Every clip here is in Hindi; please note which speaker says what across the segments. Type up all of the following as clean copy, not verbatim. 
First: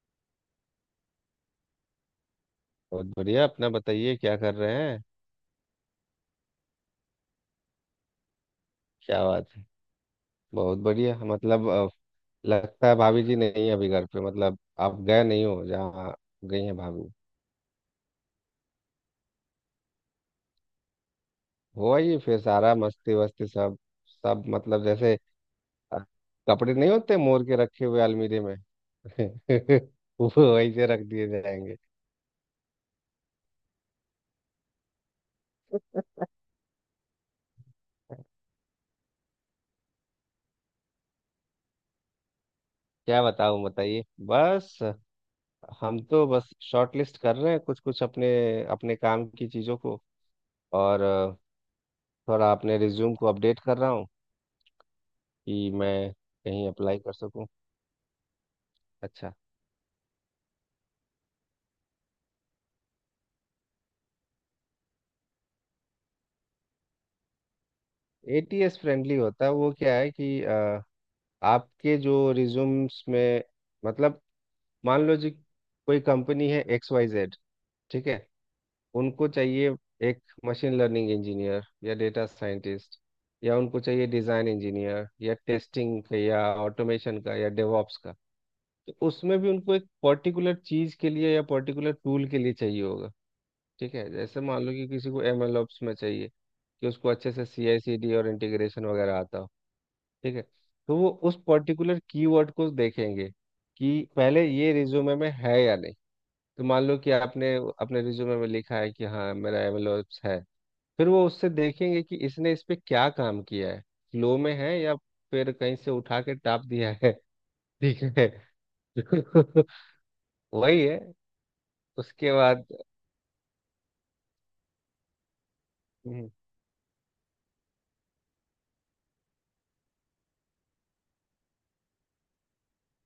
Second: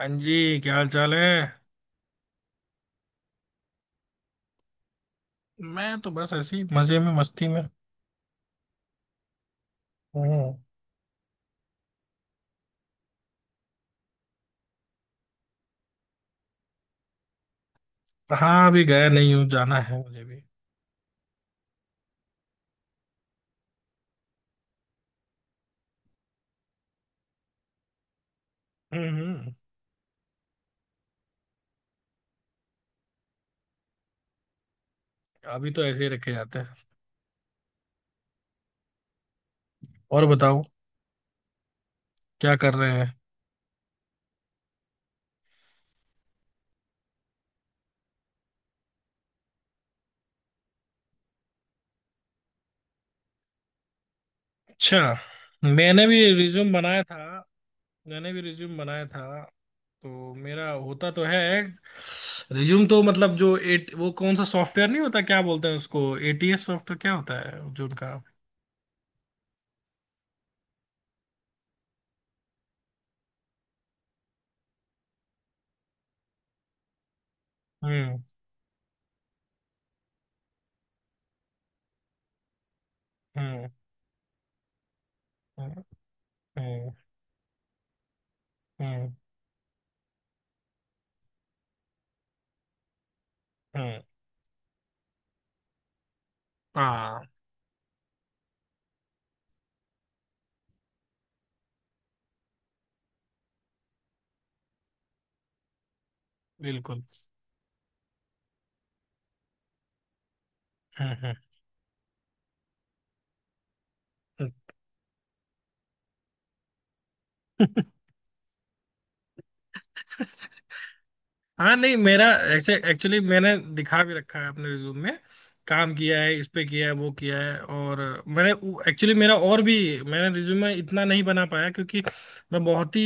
Speaker 1: हाँ जी, क्या हाल चाल है।
Speaker 2: बहुत बढ़िया। अपना बताइए, क्या कर रहे हैं।
Speaker 1: मैं तो बस ऐसे ही मजे में, मस्ती में
Speaker 2: क्या बात है।
Speaker 1: हूँ।
Speaker 2: बहुत बढ़िया, मतलब लगता है भाभी जी नहीं है अभी घर पे, मतलब आप गए नहीं हो जहाँ गई हैं भाभी।
Speaker 1: कहाँ, अभी गया नहीं हूँ। जाना है मुझे भी।
Speaker 2: हो आइए फिर, सारा मस्ती वस्ती सब, मतलब जैसे अ, कपड़े नहीं होते मोर के रखे हुए अलमीरे में।
Speaker 1: हम्म। हम्म।
Speaker 2: वो वैसे रख दिए जाएंगे।
Speaker 1: अभी तो ऐसे ही रखे जाते हैं। और बताओ। क्या कर रहे हैं।
Speaker 2: क्या बताऊं, बताइए बस। हम तो बस शॉर्ट लिस्ट कर रहे हैं कुछ कुछ अपने अपने काम की चीज़ों को, और थोड़ा अपने रिज्यूम को अपडेट कर रहा हूँ
Speaker 1: अच्छा।
Speaker 2: कि
Speaker 1: मैंने
Speaker 2: मैं
Speaker 1: भी
Speaker 2: कहीं
Speaker 1: रिज्यूम
Speaker 2: अप्लाई
Speaker 1: बनाया
Speaker 2: कर
Speaker 1: था।
Speaker 2: सकूं।
Speaker 1: मैंने भी रिज्यूम बनाया
Speaker 2: अच्छा,
Speaker 1: था। तो मेरा होता तो है। रिज्यूम तो मतलब जो एट वो कौन सा सॉफ्टवेयर नहीं होता, क्या बोलते हैं उसको, एटीएस सॉफ्टवेयर, क्या होता है जो उनका।
Speaker 2: एटीएस फ्रेंडली होता है। वो क्या है कि आपके जो रिज्यूम्स में, मतलब मान लो जी, कोई कंपनी है एक्स वाई जेड। ठीक है।
Speaker 1: हम्म।
Speaker 2: उनको चाहिए एक मशीन लर्निंग इंजीनियर या डेटा साइंटिस्ट, या
Speaker 1: हम्म।
Speaker 2: उनको चाहिए डिज़ाइन इंजीनियर या
Speaker 1: हम्म।
Speaker 2: टेस्टिंग का या
Speaker 1: हम्म।
Speaker 2: ऑटोमेशन का या डेवॉप्स का। तो
Speaker 1: हम्म।
Speaker 2: उसमें भी उनको एक पर्टिकुलर चीज़ के लिए या पर्टिकुलर टूल के लिए चाहिए होगा। ठीक
Speaker 1: हम्म।
Speaker 2: है, जैसे मान लो कि किसी को एमएल ओप्स में चाहिए, कि उसको
Speaker 1: हाँ।
Speaker 2: अच्छे से सीआई सीडी और इंटीग्रेशन वगैरह आता हो। ठीक है। तो वो उस पर्टिकुलर कीवर्ड को देखेंगे कि पहले ये रिज्यूमे में है या नहीं। तो मान लो
Speaker 1: बिल्कुल।
Speaker 2: कि आपने अपने रिज्यूमे में लिखा है कि हाँ मेरा एमएल ओप्स है। फिर वो
Speaker 1: हम्म।
Speaker 2: उससे देखेंगे कि इसने इस पे क्या काम किया है, फ्लो में है या फिर कहीं से उठा के टाप दिया है।
Speaker 1: हम्म।
Speaker 2: ठीक है। वही है,
Speaker 1: हाँ, नहीं, मेरा
Speaker 2: उसके बाद।
Speaker 1: एक्चुअली मैंने दिखा भी रखा है अपने रिज्यूम में। काम किया
Speaker 2: हम्म।
Speaker 1: है, इस पे किया है, वो किया है। और मैंने एक्चुअली मेरा और भी, मैंने रिज्यूमे इतना नहीं बना पाया, क्योंकि मैं बहुत ही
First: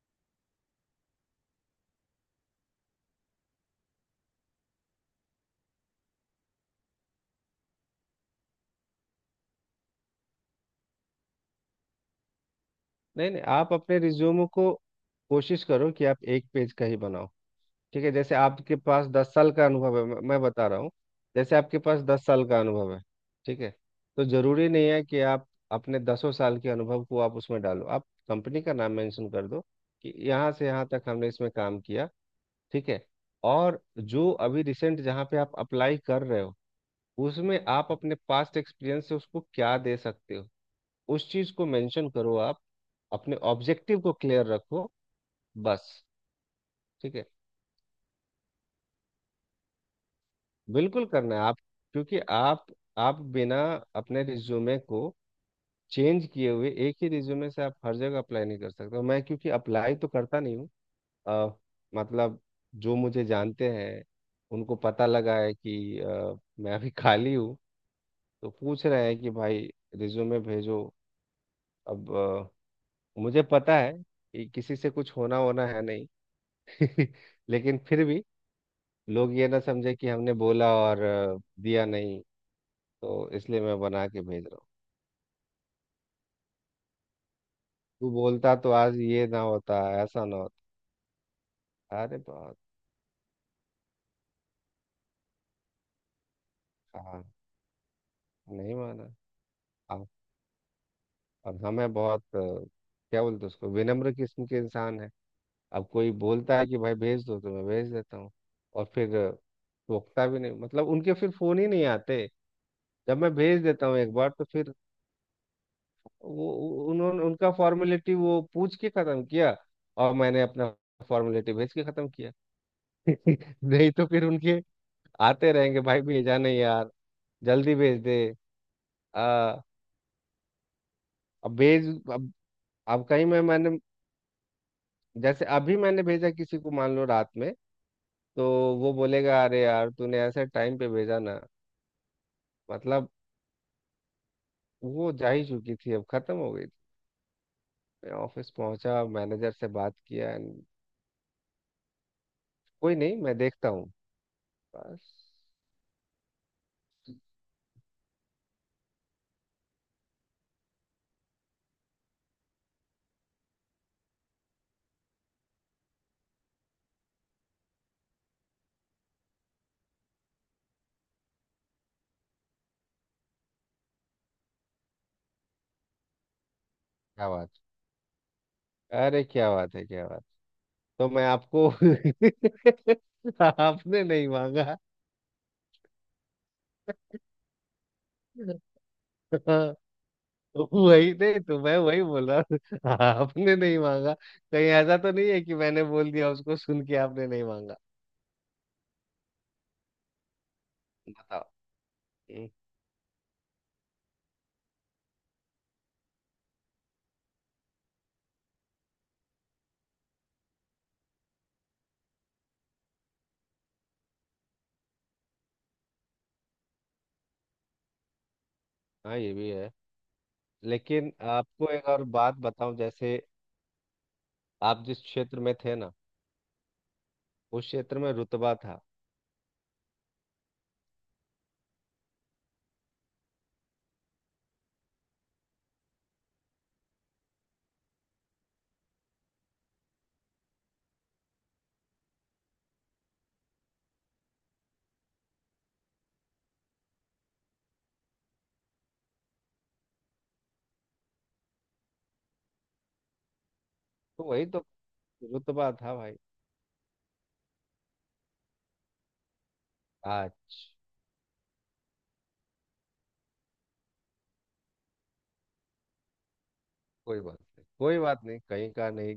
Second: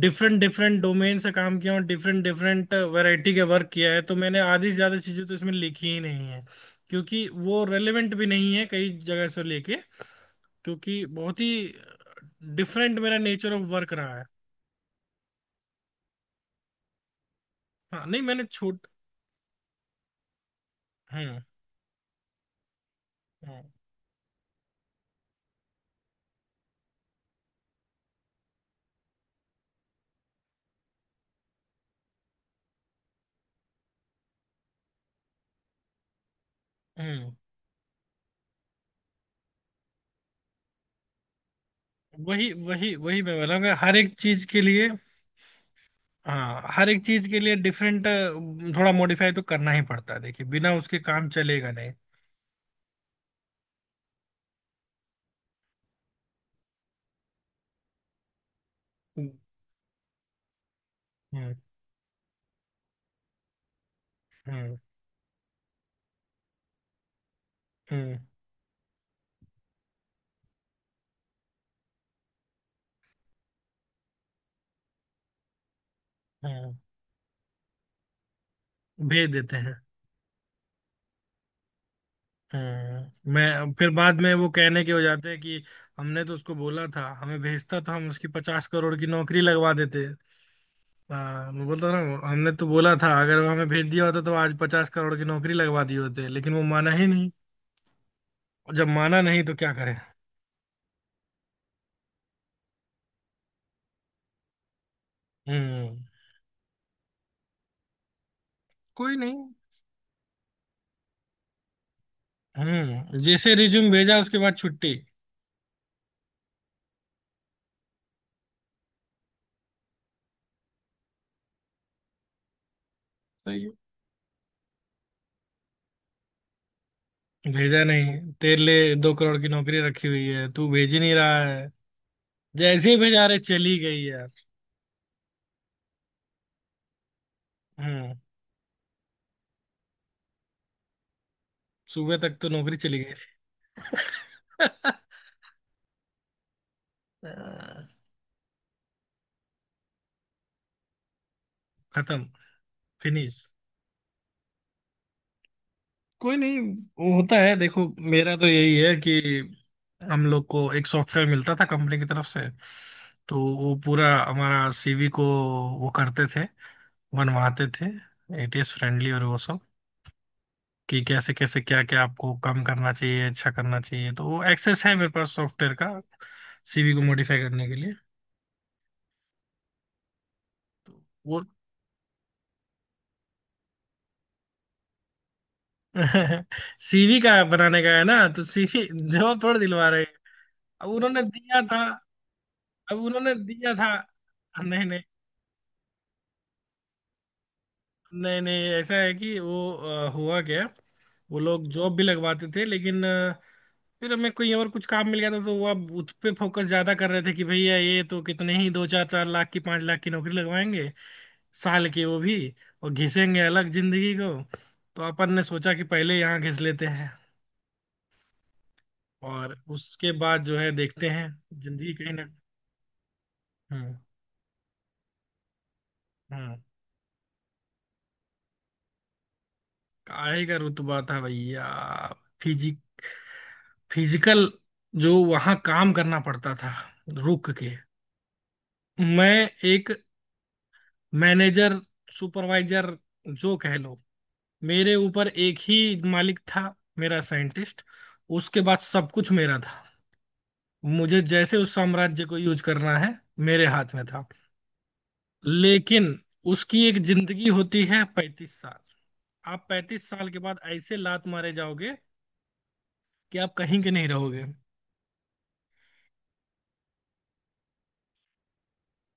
Speaker 1: डिफरेंट डिफरेंट डोमेन से काम किया हूँ। डिफरेंट डिफरेंट वैरायटी के वर्क किया है। तो मैंने आधी से ज्यादा चीजें तो इसमें लिखी ही नहीं है, क्योंकि वो रेलेवेंट भी नहीं है कई जगह से लेके। क्योंकि बहुत ही डिफरेंट मेरा
Speaker 2: नहीं नहीं,
Speaker 1: नेचर ऑफ
Speaker 2: आप
Speaker 1: वर्क
Speaker 2: अपने
Speaker 1: रहा है।
Speaker 2: रिज्यूम को कोशिश करो कि आप एक पेज का ही बनाओ। ठीक
Speaker 1: हाँ
Speaker 2: है,
Speaker 1: नहीं,
Speaker 2: जैसे
Speaker 1: मैंने
Speaker 2: आपके
Speaker 1: छोट।
Speaker 2: पास 10 साल का अनुभव है, मैं बता रहा हूँ।
Speaker 1: हम्म।
Speaker 2: जैसे आपके पास दस साल का अनुभव है। ठीक
Speaker 1: हम्म।
Speaker 2: है। तो जरूरी नहीं है कि आप अपने दसों साल के अनुभव को आप उसमें डालो, आप कंपनी का नाम मेंशन कर दो कि यहाँ से यहाँ तक हमने इसमें काम किया। ठीक है। और जो अभी रिसेंट जहाँ पे आप अप्लाई कर रहे हो,
Speaker 1: हम्म।
Speaker 2: उसमें आप अपने पास्ट एक्सपीरियंस से उसको क्या दे सकते हो, उस चीज को मेंशन करो
Speaker 1: वही
Speaker 2: आप।
Speaker 1: वही वही, मैं
Speaker 2: अपने
Speaker 1: बोलूँगा हर
Speaker 2: ऑब्जेक्टिव को
Speaker 1: एक चीज
Speaker 2: क्लियर
Speaker 1: के लिए।
Speaker 2: रखो, बस।
Speaker 1: हाँ, हर एक
Speaker 2: ठीक है।
Speaker 1: चीज के लिए डिफरेंट। थोड़ा मॉडिफाई तो करना ही पड़ता है, देखिए बिना उसके
Speaker 2: बिल्कुल
Speaker 1: काम
Speaker 2: करना है आप,
Speaker 1: चलेगा नहीं।
Speaker 2: क्योंकि आप बिना अपने रिज्यूमे को चेंज किए हुए एक ही रिज्यूमे से आप हर जगह अप्लाई नहीं कर सकते हो। मैं
Speaker 1: हम्म।
Speaker 2: क्योंकि अप्लाई तो करता नहीं हूँ
Speaker 1: हम्म।
Speaker 2: अ, मतलब जो मुझे जानते हैं,
Speaker 1: हम्म।
Speaker 2: उनको पता लगा है कि मैं अभी खाली हूँ।
Speaker 1: हम्म।
Speaker 2: तो पूछ रहे हैं कि भाई रिज्यूमे भेजो। अब मुझे पता है कि किसी से कुछ होना होना है नहीं।
Speaker 1: हम्म।
Speaker 2: लेकिन फिर भी
Speaker 1: भेज
Speaker 2: लोग ये
Speaker 1: देते
Speaker 2: ना
Speaker 1: हैं।
Speaker 2: समझे कि हमने बोला और दिया नहीं। तो इसलिए
Speaker 1: मैं
Speaker 2: मैं
Speaker 1: फिर
Speaker 2: बना
Speaker 1: बाद
Speaker 2: के
Speaker 1: में
Speaker 2: भेज
Speaker 1: वो
Speaker 2: रहा हूँ।
Speaker 1: कहने के हो जाते हैं कि हमने तो उसको बोला था, हमें भेजता तो हम
Speaker 2: तू
Speaker 1: उसकी
Speaker 2: बोलता
Speaker 1: पचास
Speaker 2: तो
Speaker 1: करोड़
Speaker 2: आज
Speaker 1: की
Speaker 2: ये
Speaker 1: नौकरी
Speaker 2: ना
Speaker 1: लगवा
Speaker 2: होता,
Speaker 1: देते।
Speaker 2: ऐसा ना होता।
Speaker 1: हाँ, मैं बोलता ना।
Speaker 2: अरे
Speaker 1: हमने
Speaker 2: बहुत।
Speaker 1: तो बोला था, अगर वो हमें भेज दिया होता तो आज 50 करोड़ की नौकरी लगवा दी होते, लेकिन वो माना ही
Speaker 2: हाँ,
Speaker 1: नहीं।
Speaker 2: नहीं
Speaker 1: जब
Speaker 2: माना।
Speaker 1: माना नहीं, तो क्या करें।
Speaker 2: अब अब हमें बहुत क्या बोलते हैं उसको, विनम्र किस्म के इंसान है। अब
Speaker 1: हम्म।
Speaker 2: कोई बोलता है कि भाई भेज दो तो मैं भेज देता हूँ। और
Speaker 1: कोई
Speaker 2: फिर
Speaker 1: नहीं।
Speaker 2: टोकता भी नहीं, मतलब उनके फिर फोन ही नहीं आते। जब मैं
Speaker 1: जैसे
Speaker 2: भेज देता
Speaker 1: रिज्यूम
Speaker 2: हूँ एक
Speaker 1: भेजा,
Speaker 2: बार
Speaker 1: उसके
Speaker 2: तो
Speaker 1: बाद
Speaker 2: फिर
Speaker 1: छुट्टी।
Speaker 2: उन्होंने उनका फॉर्मेलिटी वो पूछ के खत्म किया, और मैंने अपना फॉर्मेलिटी भेज के खत्म किया।
Speaker 1: सही है।
Speaker 2: नहीं तो फिर उनके आते रहेंगे, भाई भेजा नहीं यार, जल्दी
Speaker 1: भेजा
Speaker 2: भेज
Speaker 1: नहीं,
Speaker 2: दे।
Speaker 1: तेरे लिए 2 करोड़ की
Speaker 2: आ,
Speaker 1: नौकरी रखी हुई है, तू भेज ही नहीं रहा
Speaker 2: अब
Speaker 1: है।
Speaker 2: भेज। अब
Speaker 1: जैसे ही
Speaker 2: अब
Speaker 1: भेजा,
Speaker 2: कहीं
Speaker 1: रहे
Speaker 2: मैं
Speaker 1: चली
Speaker 2: मैंने,
Speaker 1: गई यार।
Speaker 2: जैसे अभी मैंने भेजा किसी को मान लो रात में,
Speaker 1: हम्म।
Speaker 2: तो वो बोलेगा अरे यार तूने ऐसे टाइम पे भेजा ना।
Speaker 1: सुबह तक तो नौकरी चली
Speaker 2: मतलब
Speaker 1: गई।
Speaker 2: वो जा ही चुकी थी, अब खत्म हो गई थी। मैं ऑफिस पहुंचा, मैनेजर से बात किया, and
Speaker 1: खत्म।
Speaker 2: कोई नहीं मैं
Speaker 1: फिनिश।
Speaker 2: देखता हूँ, बस।
Speaker 1: कोई नहीं। वो होता है, देखो मेरा तो यही है कि हम लोग को एक सॉफ्टवेयर मिलता था कंपनी की तरफ से। तो वो पूरा हमारा सीवी को वो करते थे, बनवाते थे, एटीएस फ्रेंडली और वो सब। कि कैसे कैसे क्या क्या आपको कम करना चाहिए, अच्छा करना चाहिए। तो वो एक्सेस है मेरे पास सॉफ्टवेयर का, सीवी को
Speaker 2: क्या
Speaker 1: मॉडिफाई
Speaker 2: बात।
Speaker 1: करने के लिए।
Speaker 2: अरे क्या बात है, क्या बात।
Speaker 1: तो
Speaker 2: तो मैं
Speaker 1: वो
Speaker 2: आपको आपने नहीं मांगा।
Speaker 1: सीवी का बनाने का है ना, तो सीवी जवाब थोड़ा दिलवा रहे हैं। अब
Speaker 2: वही,
Speaker 1: उन्होंने
Speaker 2: नहीं तो
Speaker 1: दिया
Speaker 2: मैं
Speaker 1: था।
Speaker 2: वही बोल रहा हूँ।
Speaker 1: अब उन्होंने
Speaker 2: आपने
Speaker 1: दिया
Speaker 2: नहीं
Speaker 1: था।
Speaker 2: मांगा। कहीं
Speaker 1: नहीं
Speaker 2: ऐसा
Speaker 1: नहीं।
Speaker 2: तो नहीं है कि मैंने बोल दिया उसको सुन के आपने नहीं मांगा।
Speaker 1: नहीं नहीं, ऐसा है कि वो हुआ क्या। वो
Speaker 2: बताओ।
Speaker 1: लोग जॉब भी लगवाते
Speaker 2: हम्म,
Speaker 1: थे, लेकिन फिर हमें कोई और कुछ काम मिल गया था, तो वो अब उस पे फोकस ज्यादा कर रहे थे, कि भैया ये तो कितने ही दो चार चार लाख की, 5 लाख की नौकरी लगवाएंगे साल की वो भी। और घिसेंगे अलग जिंदगी को। तो अपन ने सोचा कि पहले यहाँ घिस लेते हैं
Speaker 2: हाँ ये भी
Speaker 1: और
Speaker 2: है।
Speaker 1: उसके बाद जो है देखते
Speaker 2: लेकिन
Speaker 1: हैं।
Speaker 2: आपको एक
Speaker 1: जिंदगी
Speaker 2: और
Speaker 1: कहीं ना।
Speaker 2: बात बताऊं, जैसे
Speaker 1: हम्म।
Speaker 2: आप जिस क्षेत्र में थे ना,
Speaker 1: हम्म।
Speaker 2: उस क्षेत्र में रुतबा था।
Speaker 1: काहे का रुतबा था भैया। फिजिक फिजिकल, जो वहां काम करना पड़ता था, रुक के। मैं एक मैनेजर, सुपरवाइजर, जो कह लो। मेरे ऊपर एक ही मालिक था, मेरा साइंटिस्ट। उसके बाद सब कुछ मेरा था। मुझे जैसे उस साम्राज्य को यूज करना है, मेरे हाथ में
Speaker 2: तो
Speaker 1: था।
Speaker 2: वही तो रुतबा था
Speaker 1: लेकिन
Speaker 2: भाई।
Speaker 1: उसकी एक जिंदगी होती है 35 साल। आप 35 साल के
Speaker 2: आज
Speaker 1: बाद ऐसे लात मारे जाओगे कि आप कहीं के नहीं रहोगे।
Speaker 2: कोई बात नहीं, कोई बात नहीं कहीं का नहीं।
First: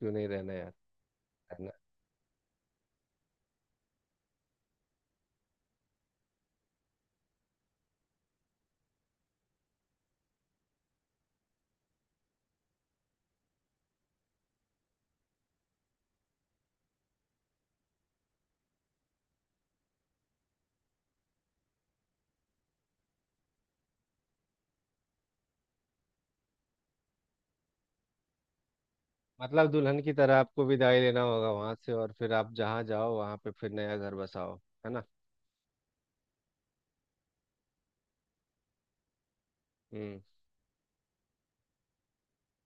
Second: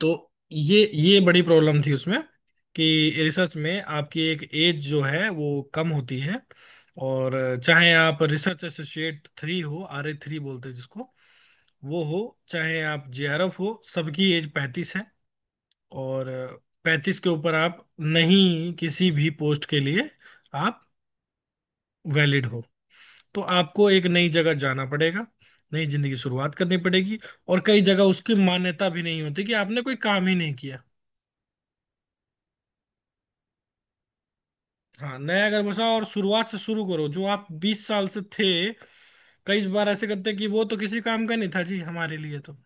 Speaker 1: तो
Speaker 2: नहीं रहना यार,
Speaker 1: ये बड़ी
Speaker 2: रहना।
Speaker 1: प्रॉब्लम थी उसमें, कि रिसर्च में आपकी एक एज जो है वो कम होती है। और चाहे आप रिसर्च एसोसिएट थ्री हो, आर ए थ्री बोलते हैं जिसको, वो हो, चाहे आप जेआरएफ हो, सबकी एज 35 है। और 35 के ऊपर आप नहीं किसी भी पोस्ट के लिए आप वैलिड हो। तो आपको एक नई जगह जाना पड़ेगा, नई जिंदगी की शुरुआत करनी पड़ेगी। और कई जगह उसकी मान्यता भी नहीं होती, कि
Speaker 2: मतलब
Speaker 1: आपने कोई
Speaker 2: दुल्हन की
Speaker 1: काम ही
Speaker 2: तरह
Speaker 1: नहीं
Speaker 2: आपको
Speaker 1: किया।
Speaker 2: विदाई लेना होगा वहां से, और फिर आप जहाँ जाओ वहां पे फिर नया घर बसाओ, है ना।
Speaker 1: हाँ, नया घर बसाओ, और शुरुआत से शुरू करो जो आप 20 साल से थे। कई बार ऐसे
Speaker 2: हम्म।
Speaker 1: करते हैं कि वो तो किसी काम का नहीं था जी हमारे लिए तो।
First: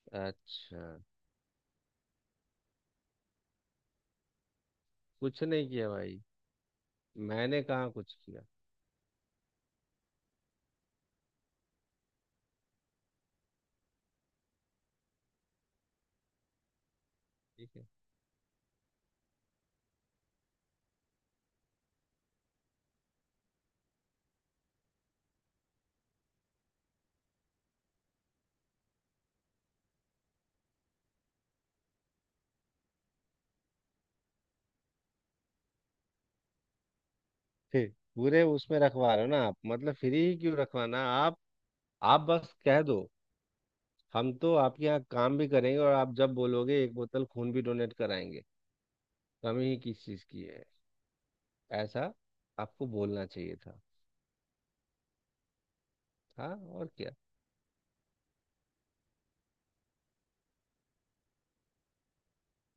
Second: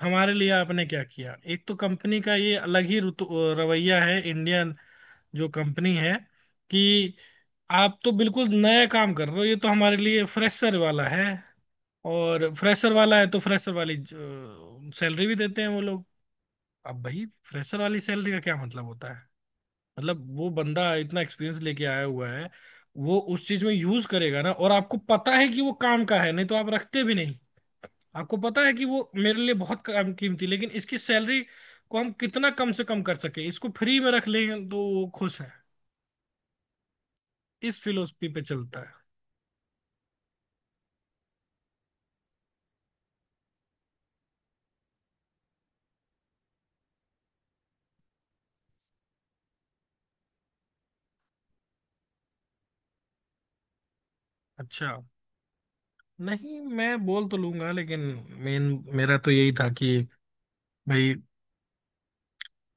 Speaker 1: हमारे लिए
Speaker 2: अच्छा,
Speaker 1: आपने क्या किया, एक तो कंपनी का ये अलग ही रवैया है इंडियन
Speaker 2: कुछ
Speaker 1: जो
Speaker 2: नहीं किया
Speaker 1: कंपनी है।
Speaker 2: भाई,
Speaker 1: कि
Speaker 2: मैंने कहाँ
Speaker 1: आप तो
Speaker 2: कुछ किया।
Speaker 1: बिल्कुल नया काम कर रहे हो, ये तो हमारे लिए फ्रेशर वाला है। और फ्रेशर वाला है तो फ्रेशर वाली सैलरी भी देते हैं वो लोग। अब भाई
Speaker 2: ठीक
Speaker 1: फ्रेशर
Speaker 2: है।
Speaker 1: वाली सैलरी का क्या मतलब होता है। मतलब वो बंदा इतना एक्सपीरियंस लेके आया हुआ है, वो उस चीज में यूज करेगा ना, और आपको पता है कि वो काम का है नहीं तो आप रखते भी नहीं। आपको पता है कि वो मेरे लिए बहुत काम कीमती, लेकिन इसकी सैलरी को हम कितना कम से कम कर सके, इसको फ्री में रख लें तो वो खुश है। इस
Speaker 2: फिर
Speaker 1: फिलोसफी पे
Speaker 2: पूरे उसमें
Speaker 1: चलता है।
Speaker 2: रखवा रहे हो ना आप, मतलब फ्री ही क्यों रखवाना आप। आप बस कह दो, हम तो आपके यहाँ काम भी करेंगे और आप जब बोलोगे एक बोतल खून भी डोनेट कराएंगे, कमी ही किस चीज़ की है। ऐसा आपको बोलना चाहिए था।
Speaker 1: अच्छा,
Speaker 2: हाँ,
Speaker 1: नहीं
Speaker 2: और
Speaker 1: मैं
Speaker 2: क्या।
Speaker 1: बोल तो लूंगा, लेकिन मेन मेरा तो यही था कि भाई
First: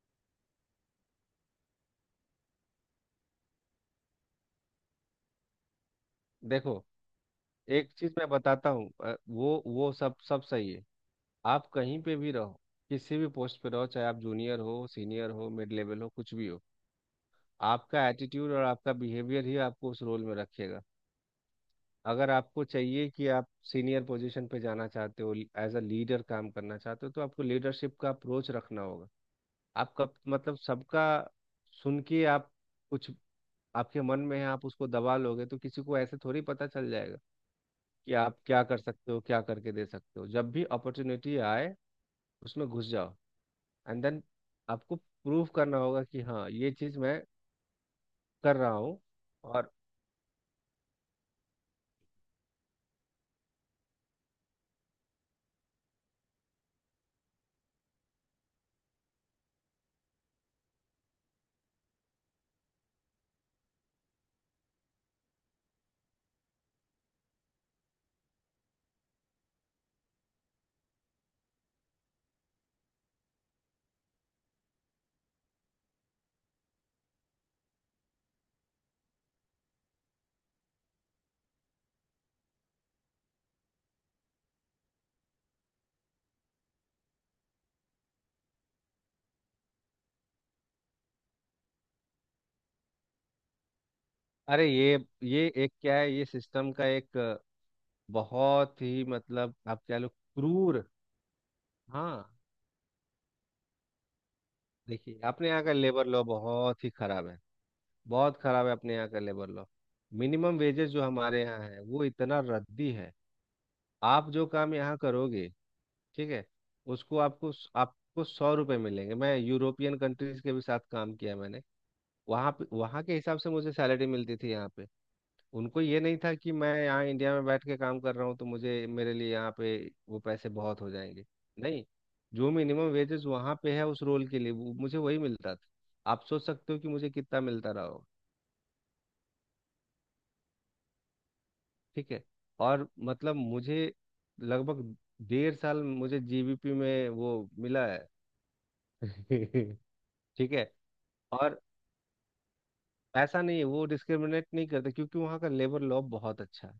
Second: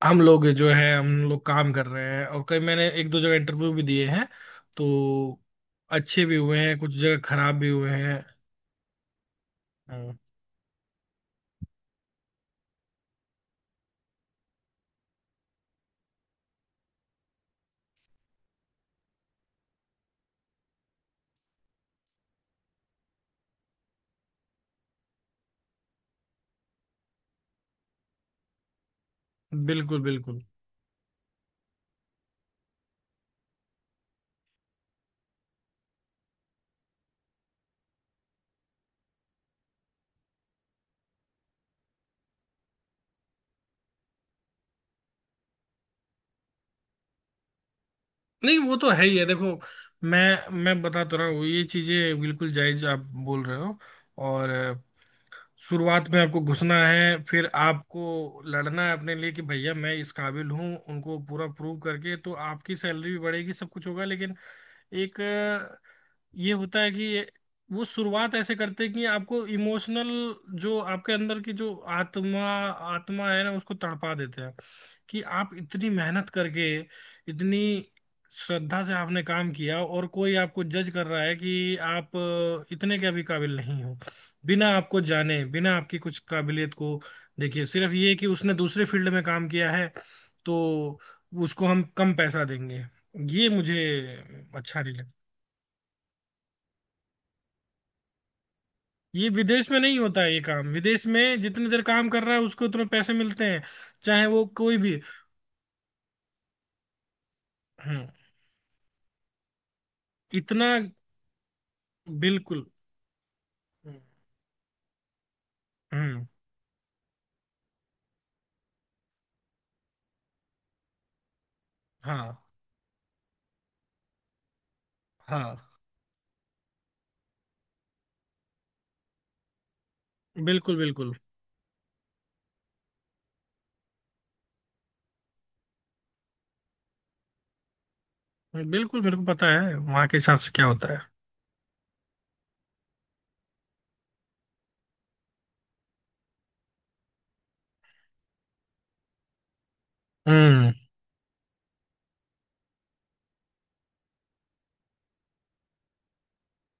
Speaker 1: हम लोग जो है, हम लोग काम कर रहे हैं। और कई मैंने एक दो जगह इंटरव्यू भी दिए हैं, तो अच्छे भी हुए
Speaker 2: देखो,
Speaker 1: हैं, कुछ जगह खराब भी
Speaker 2: एक
Speaker 1: हुए
Speaker 2: चीज़ मैं
Speaker 1: हैं।
Speaker 2: बताता हूँ, वो सब
Speaker 1: हम्म।
Speaker 2: सब सही है। आप कहीं पे भी रहो, किसी भी पोस्ट पे रहो, चाहे आप जूनियर हो सीनियर हो मिड लेवल हो कुछ भी हो, आपका एटीट्यूड और आपका बिहेवियर ही आपको उस रोल में रखेगा। अगर आपको चाहिए कि आप सीनियर पोजीशन पे जाना चाहते हो, एज अ लीडर काम करना चाहते हो, तो आपको लीडरशिप का अप्रोच रखना होगा।
Speaker 1: बिल्कुल
Speaker 2: आपका
Speaker 1: बिल्कुल।
Speaker 2: मतलब सबका सुन के आप, कुछ आपके मन में है आप उसको दबा लोगे तो किसी को ऐसे थोड़ी पता चल जाएगा कि आप क्या कर सकते हो, क्या करके दे सकते हो। जब भी अपॉर्चुनिटी आए, उसमें घुस जाओ, एंड देन आपको प्रूव करना होगा कि हाँ ये चीज़ मैं कर
Speaker 1: नहीं
Speaker 2: रहा
Speaker 1: वो तो
Speaker 2: हूँ।
Speaker 1: है ही है, देखो
Speaker 2: और
Speaker 1: मैं बता तो रहा हूँ, ये चीजें बिल्कुल जायज आप बोल रहे हो। और शुरुआत में आपको घुसना है, फिर आपको लड़ना है अपने लिए कि भैया मैं इस काबिल हूँ, उनको पूरा प्रूव करके तो आपकी सैलरी भी बढ़ेगी, सब कुछ होगा। लेकिन एक ये होता है कि वो शुरुआत ऐसे करते हैं कि आपको इमोशनल, जो आपके अंदर की जो आत्मा आत्मा है ना, उसको तड़पा देते हैं, कि आप इतनी मेहनत करके, इतनी श्रद्धा से आपने काम किया, और कोई आपको जज कर रहा है कि आप इतने के भी काबिल नहीं हो, बिना आपको जाने, बिना आपकी कुछ काबिलियत को देखिए, सिर्फ ये कि उसने दूसरे फील्ड में काम किया है, तो उसको हम कम पैसा देंगे, ये मुझे
Speaker 2: अरे
Speaker 1: अच्छा नहीं
Speaker 2: ये
Speaker 1: लगता।
Speaker 2: ये एक क्या है, ये सिस्टम का एक बहुत ही,
Speaker 1: ये
Speaker 2: मतलब
Speaker 1: विदेश में
Speaker 2: आप क्या
Speaker 1: नहीं
Speaker 2: लो,
Speaker 1: होता है, ये काम
Speaker 2: क्रूर।
Speaker 1: विदेश में जितनी देर काम कर
Speaker 2: हाँ।
Speaker 1: रहा है उसको उतने पैसे मिलते हैं, चाहे वो कोई भी।
Speaker 2: देखिए अपने यहाँ का लेबर लॉ बहुत ही खराब है।
Speaker 1: हम्म।
Speaker 2: बहुत खराब है अपने यहाँ का लेबर लॉ। मिनिमम
Speaker 1: इतना।
Speaker 2: वेजेस जो हमारे यहाँ है वो इतना
Speaker 1: बिल्कुल।
Speaker 2: रद्दी है। आप जो काम यहाँ करोगे,
Speaker 1: हम्म।
Speaker 2: ठीक है, उसको आपको आपको 100 रुपए मिलेंगे। मैं यूरोपियन कंट्रीज के भी साथ काम किया मैंने।
Speaker 1: हाँ।
Speaker 2: वहाँ पे, वहाँ के हिसाब से मुझे सैलरी मिलती थी यहाँ पे।
Speaker 1: हाँ।
Speaker 2: उनको ये नहीं था कि मैं यहाँ इंडिया में बैठ के काम कर रहा हूँ तो मुझे, मेरे लिए यहाँ पे वो पैसे
Speaker 1: बिल्कुल
Speaker 2: बहुत हो
Speaker 1: बिल्कुल।
Speaker 2: जाएंगे। नहीं, जो मिनिमम वेजेस वहाँ पे है उस रोल के लिए वो मुझे वही मिलता था। आप सोच सकते हो कि मुझे कितना मिलता रहा होगा।
Speaker 1: बिल्कुल, मेरे को पता है वहां के हिसाब से क्या होता है।
Speaker 2: ठीक है। और मतलब मुझे लगभग डेढ़ साल मुझे जीबीपी में वो मिला है। ठीक है।
Speaker 1: हम्म।
Speaker 2: और ऐसा नहीं है, वो डिस्क्रिमिनेट नहीं करते क्योंकि वहाँ का लेबर लॉ बहुत अच्छा है।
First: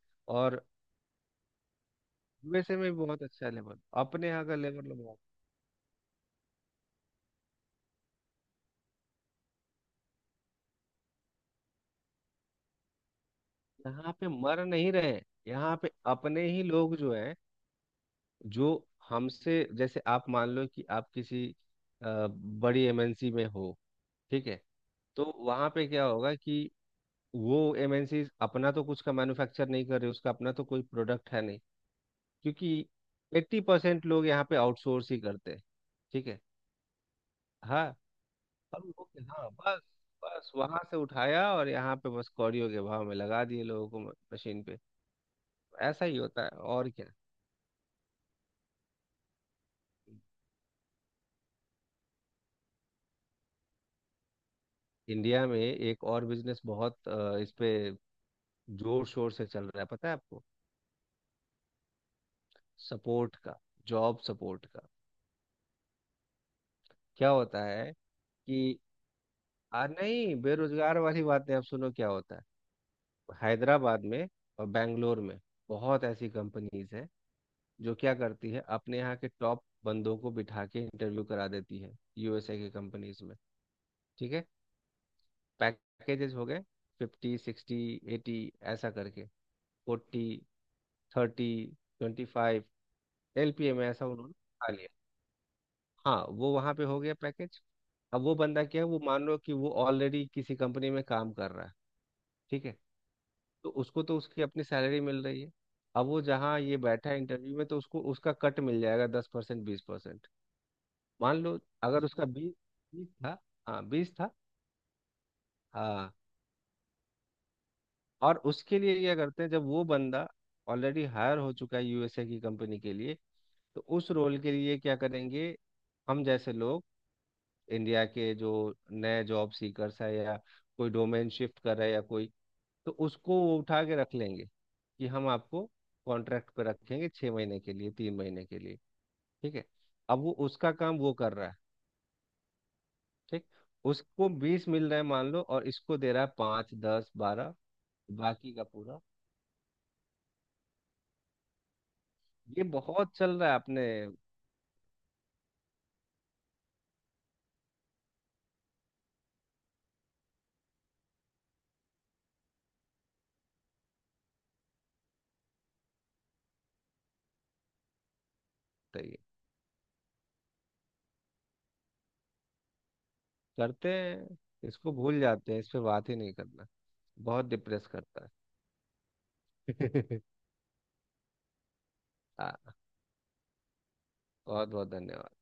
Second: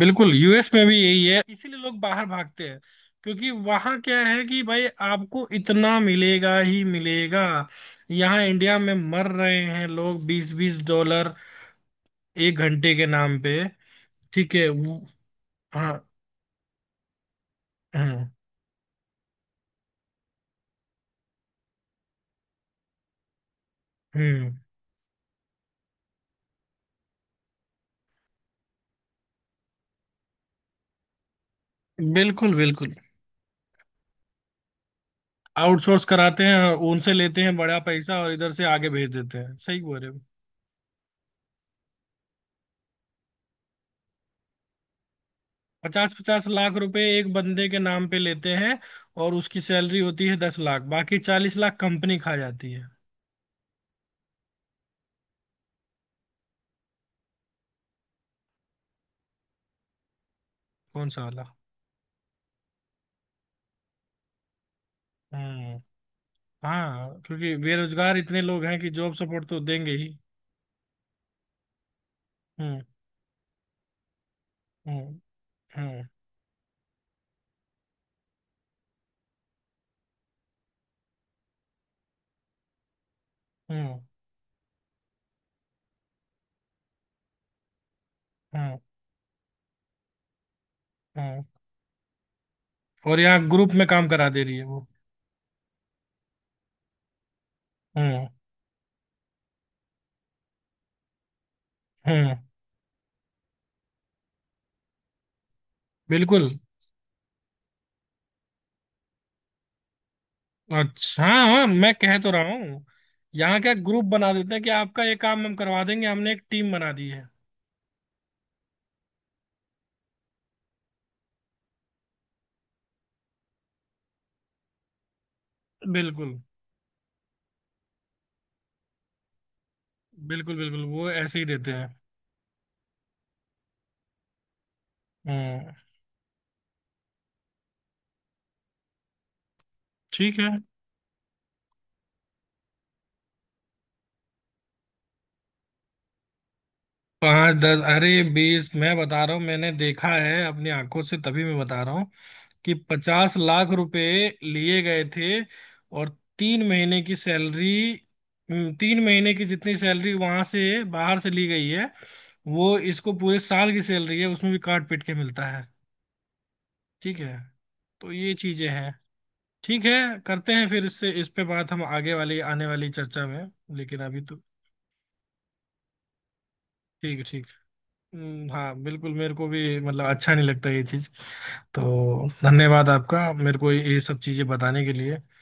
Speaker 1: बिल्कुल,
Speaker 2: और
Speaker 1: यूएस में भी यही है, इसीलिए लोग बाहर भागते
Speaker 2: यूएसए
Speaker 1: हैं,
Speaker 2: में भी बहुत अच्छा
Speaker 1: क्योंकि
Speaker 2: है लेबर,
Speaker 1: वहां क्या
Speaker 2: अपने
Speaker 1: है
Speaker 2: यहाँ का
Speaker 1: कि भाई
Speaker 2: लेबर लॉ।
Speaker 1: आपको इतना मिलेगा ही मिलेगा। यहाँ इंडिया में मर रहे हैं लोग 20-20 डॉलर 1 घंटे के नाम पे।
Speaker 2: यहाँ पे
Speaker 1: ठीक
Speaker 2: मर
Speaker 1: है,
Speaker 2: नहीं
Speaker 1: वो।
Speaker 2: रहे हैं। यहाँ पे
Speaker 1: हाँ।
Speaker 2: अपने ही लोग जो हैं,
Speaker 1: हम्म।
Speaker 2: जो हमसे, जैसे आप मान लो कि आप किसी बड़ी एमएनसी में हो। ठीक
Speaker 1: हम्म।
Speaker 2: है। तो वहाँ पे क्या होगा कि वो एमएनसी अपना तो कुछ का मैन्युफैक्चर नहीं कर रहे, उसका अपना तो कोई प्रोडक्ट है नहीं।
Speaker 1: बिल्कुल
Speaker 2: क्योंकि
Speaker 1: बिल्कुल।
Speaker 2: 80% लोग यहाँ पे आउटसोर्स ही करते हैं।
Speaker 1: आउटसोर्स
Speaker 2: ठीक है,
Speaker 1: कराते हैं, उनसे लेते हैं बड़ा
Speaker 2: हाँ
Speaker 1: पैसा और इधर से
Speaker 2: हम
Speaker 1: आगे भेज
Speaker 2: लोग,
Speaker 1: देते
Speaker 2: हाँ
Speaker 1: हैं, सही
Speaker 2: बस,
Speaker 1: बोल रहे हो।
Speaker 2: बस वहां से उठाया और यहाँ पे बस कौड़ियों के भाव में लगा दिए लोगों को मशीन पे। ऐसा
Speaker 1: पचास
Speaker 2: ही होता
Speaker 1: पचास
Speaker 2: है।
Speaker 1: लाख
Speaker 2: और
Speaker 1: रुपए
Speaker 2: क्या।
Speaker 1: एक बंदे के नाम पे लेते हैं। और उसकी सैलरी होती है 10 लाख, बाकी 40 लाख कंपनी खा जाती है।
Speaker 2: इंडिया में एक और बिजनेस बहुत इस पे जोर शोर से चल रहा है, पता है आपको,
Speaker 1: कौन सा वाला।
Speaker 2: सपोर्ट का, जॉब सपोर्ट का।
Speaker 1: हम्म। हाँ,
Speaker 2: क्या
Speaker 1: क्योंकि
Speaker 2: होता है
Speaker 1: बेरोजगार इतने लोग
Speaker 2: कि,
Speaker 1: हैं कि जॉब सपोर्ट तो
Speaker 2: आ
Speaker 1: देंगे ही।
Speaker 2: नहीं बेरोजगार वाली बात नहीं, आप सुनो क्या होता
Speaker 1: हम्म।
Speaker 2: है। हैदराबाद में और बैंगलोर
Speaker 1: हम्म।
Speaker 2: में बहुत
Speaker 1: हम्म।
Speaker 2: ऐसी कंपनीज हैं, जो क्या करती है, अपने यहाँ के टॉप बंदों को बिठा के इंटरव्यू करा देती है यूएसए की कंपनीज में।
Speaker 1: हम्म।
Speaker 2: ठीक है। पैकेजेस हो गए 50 60 80,
Speaker 1: हम्म।
Speaker 2: ऐसा करके 40
Speaker 1: हम्म।
Speaker 2: 30 25
Speaker 1: और यहाँ ग्रुप
Speaker 2: एलपीए
Speaker 1: में
Speaker 2: में, ऐसा
Speaker 1: काम करा
Speaker 2: उन्होंने
Speaker 1: दे रही है
Speaker 2: खा
Speaker 1: वो।
Speaker 2: लिया। हाँ, वो वहां पे हो गया पैकेज। अब
Speaker 1: हम्म।
Speaker 2: वो बंदा क्या है, वो मान लो कि वो ऑलरेडी किसी कंपनी में काम कर रहा है।
Speaker 1: हम्म।
Speaker 2: ठीक है। तो उसको तो उसकी अपनी सैलरी मिल रही है। अब वो
Speaker 1: बिल्कुल।
Speaker 2: जहाँ ये बैठा है इंटरव्यू में, तो उसको उसका कट मिल जाएगा, 10% 20%।
Speaker 1: अच्छा,
Speaker 2: मान
Speaker 1: हाँ
Speaker 2: लो
Speaker 1: हाँ, मैं
Speaker 2: अगर
Speaker 1: कह
Speaker 2: उसका
Speaker 1: तो रहा
Speaker 2: बीस
Speaker 1: हूँ।
Speaker 2: बीस था।
Speaker 1: यहाँ क्या
Speaker 2: हाँ,
Speaker 1: ग्रुप
Speaker 2: 20 था,
Speaker 1: बना देते हैं कि आपका ये काम हम करवा देंगे,
Speaker 2: हाँ।
Speaker 1: हमने एक टीम बना दी है।
Speaker 2: और उसके लिए क्या करते हैं, जब वो बंदा ऑलरेडी हायर हो चुका है यूएसए की कंपनी के लिए, तो उस रोल के लिए क्या करेंगे। हम
Speaker 1: बिल्कुल
Speaker 2: जैसे लोग, इंडिया के जो नए जॉब सीकर्स है, या
Speaker 1: बिल्कुल। बिल्कुल
Speaker 2: कोई
Speaker 1: वो
Speaker 2: डोमेन
Speaker 1: ऐसे ही
Speaker 2: शिफ्ट
Speaker 1: देते
Speaker 2: कर रहा
Speaker 1: हैं।
Speaker 2: है, या कोई, तो उसको वो उठा के रख लेंगे कि हम आपको
Speaker 1: हम्म।
Speaker 2: कॉन्ट्रैक्ट पे रखेंगे, 6 महीने के लिए, 3 महीने के लिए। ठीक है। अब वो
Speaker 1: ठीक है।
Speaker 2: उसका काम वो कर रहा है। ठीक, उसको 20 मिल रहा है मान लो और इसको दे रहा है पाँच दस बारह,
Speaker 1: पाँच दस, अरे
Speaker 2: बाकी का
Speaker 1: बीस, मैं
Speaker 2: पूरा।
Speaker 1: बता रहा हूँ, मैंने देखा है अपनी आंखों से, तभी मैं बता रहा
Speaker 2: ये
Speaker 1: कि
Speaker 2: बहुत चल
Speaker 1: पचास
Speaker 2: रहा है
Speaker 1: लाख
Speaker 2: अपने।
Speaker 1: रुपए लिए गए थे, और 3 महीने की सैलरी। 3 महीने की जितनी सैलरी वहां से बाहर से ली गई है, वो इसको पूरे साल की सैलरी है, उसमें भी काट पीट के मिलता है। ठीक है, तो ये चीजें हैं।
Speaker 2: तय
Speaker 1: ठीक है, करते हैं फिर इससे, इस पे बात हम आगे वाली आने वाली चर्चा में,
Speaker 2: करते
Speaker 1: लेकिन अभी
Speaker 2: हैं,
Speaker 1: तो
Speaker 2: इसको भूल जाते हैं, इस पे बात ही नहीं करना,
Speaker 1: ठीक है, ठीक।
Speaker 2: बहुत डिप्रेस करता
Speaker 1: हाँ बिल्कुल, मेरे को भी मतलब
Speaker 2: है।
Speaker 1: अच्छा नहीं लगता ये चीज। तो
Speaker 2: हाँ,
Speaker 1: धन्यवाद आपका, मेरे को ये सब चीजें
Speaker 2: बहुत
Speaker 1: बताने
Speaker 2: बहुत
Speaker 1: के लिए।
Speaker 2: धन्यवाद।